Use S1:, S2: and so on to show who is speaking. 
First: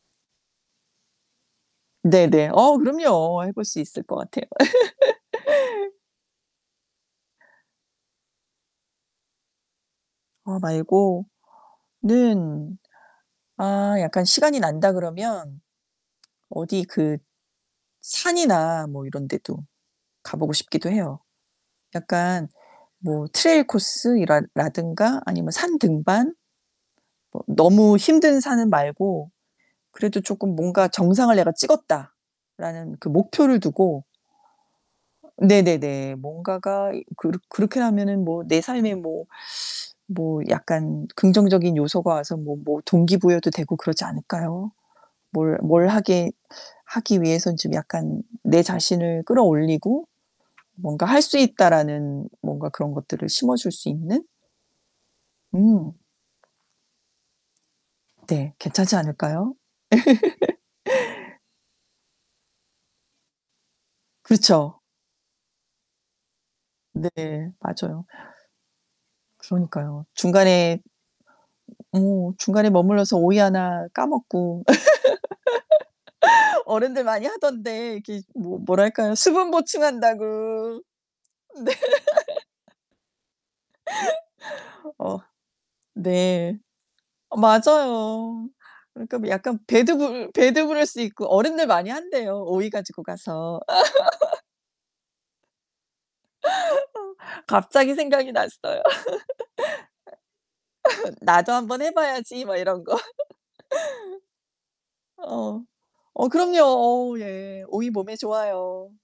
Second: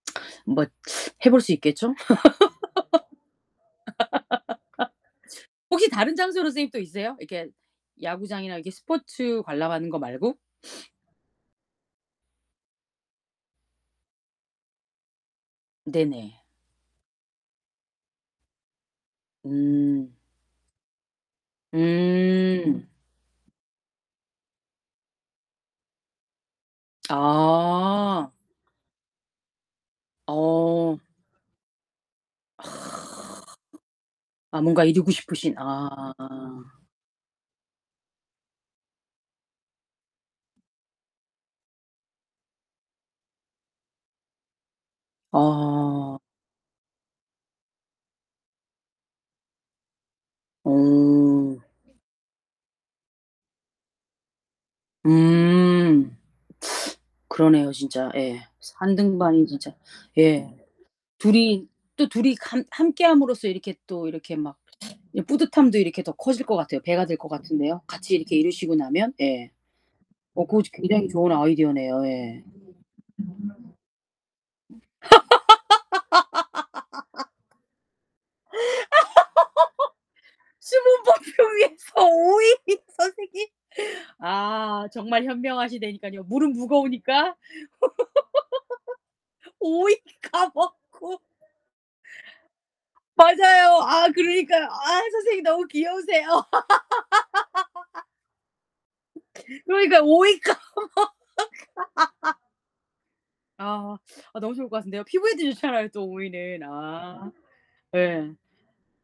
S1: 뭐 해 볼 수 있겠죠?
S2: 네네. 어 그럼요. 해 볼 수 있을 것 같아요.
S1: 혹시 다른 장소로 선생님 또 있어요? 이렇게 야구장이나 이렇게 스포츠 관람하는 거 말고?
S2: 어 말고는 아 약간 시간이 난다 그러면
S1: 네네.
S2: 어디 그 산이나 뭐 이런 데도
S1: 음.
S2: 가 보고 싶기도 해요. 약간
S1: 음.
S2: 뭐 트레일 코스 이랄 라든가 아니면 산 등반. 어 너무
S1: 아.
S2: 힘든 산은 말고 그래도 쪼끔 뭔가
S1: 어.
S2: "정상을 내가 찍었다."라는 그 목표를 두고.
S1: 아 뭔가 이루고
S2: 어
S1: 싶으신 아.
S2: 네네네. 뭔가가 이 그렇 그렇게 하면은 뭐 내 삶에 뭐, 뭐 약간 긍정적인 요소가 와서 뭐 뭐 동기부여도 되고 그러지 않을까요? 뭘 뭘
S1: 어.
S2: 하게 하기 위해선 좀 약간 내 자신을 끌어올리고 '뭔가 할 수
S1: 어.
S2: 있다.'라는 뭔가 그런 것들을 심어줄 수 있는? 음.
S1: 음. 그러네요 진짜. 예.
S2: 네.
S1: 산
S2: 괜찮지
S1: 등반이
S2: 않을까요?
S1: 진짜. 예. 둘이 또 둘이 감 함께함으로써 이렇게 또 이렇게 막
S2: 그쵸.
S1: 예 뿌듯함도 이렇게 더 커질 것 같아요. 배가 될 것
S2: 네.
S1: 같은데요
S2: 맞아요.
S1: 같이 이렇게 이루시고 나면. 예.
S2: 그러니까요.
S1: 어 그거
S2: 중간에
S1: 굉장히 좋은 아이디어네요.
S2: 어
S1: 예.
S2: 중간에 머물러서 오이 하나 까먹고. 어른들 많이 하던데 이게 뭐 뭐랄까요 수분 보충한다고.
S1: 수분 보충
S2: 네.
S1: 위해서 오이. 선생님. 아
S2: 어 어.
S1: 정말 현명하시다니까요. 물은
S2: 네.
S1: 무거우니까.
S2: 어 맞아요. 그러니까 뭐 약간
S1: 오이
S2: 배드 불 배드 브레스
S1: 까먹고.
S2: 있고 어른들 많이 한대요 오이 가지고 가서.
S1: 맞아요. 아 그러니까. 아 선생님 너무 귀여우세요.
S2: 어. 갑자기 생각이 났어요.
S1: 그러니까 오이 까먹
S2: '나도 한번 해 봐야지.' 막 이런 거.
S1: 아. 아 너무 좋을 것 같은데요. 피부에도
S2: 어.
S1: 좋잖아요 또
S2: 어
S1: 오이는.
S2: 그럼요. 어
S1: 아.
S2: 예. 오이 몸에
S1: 예.
S2: 좋아요.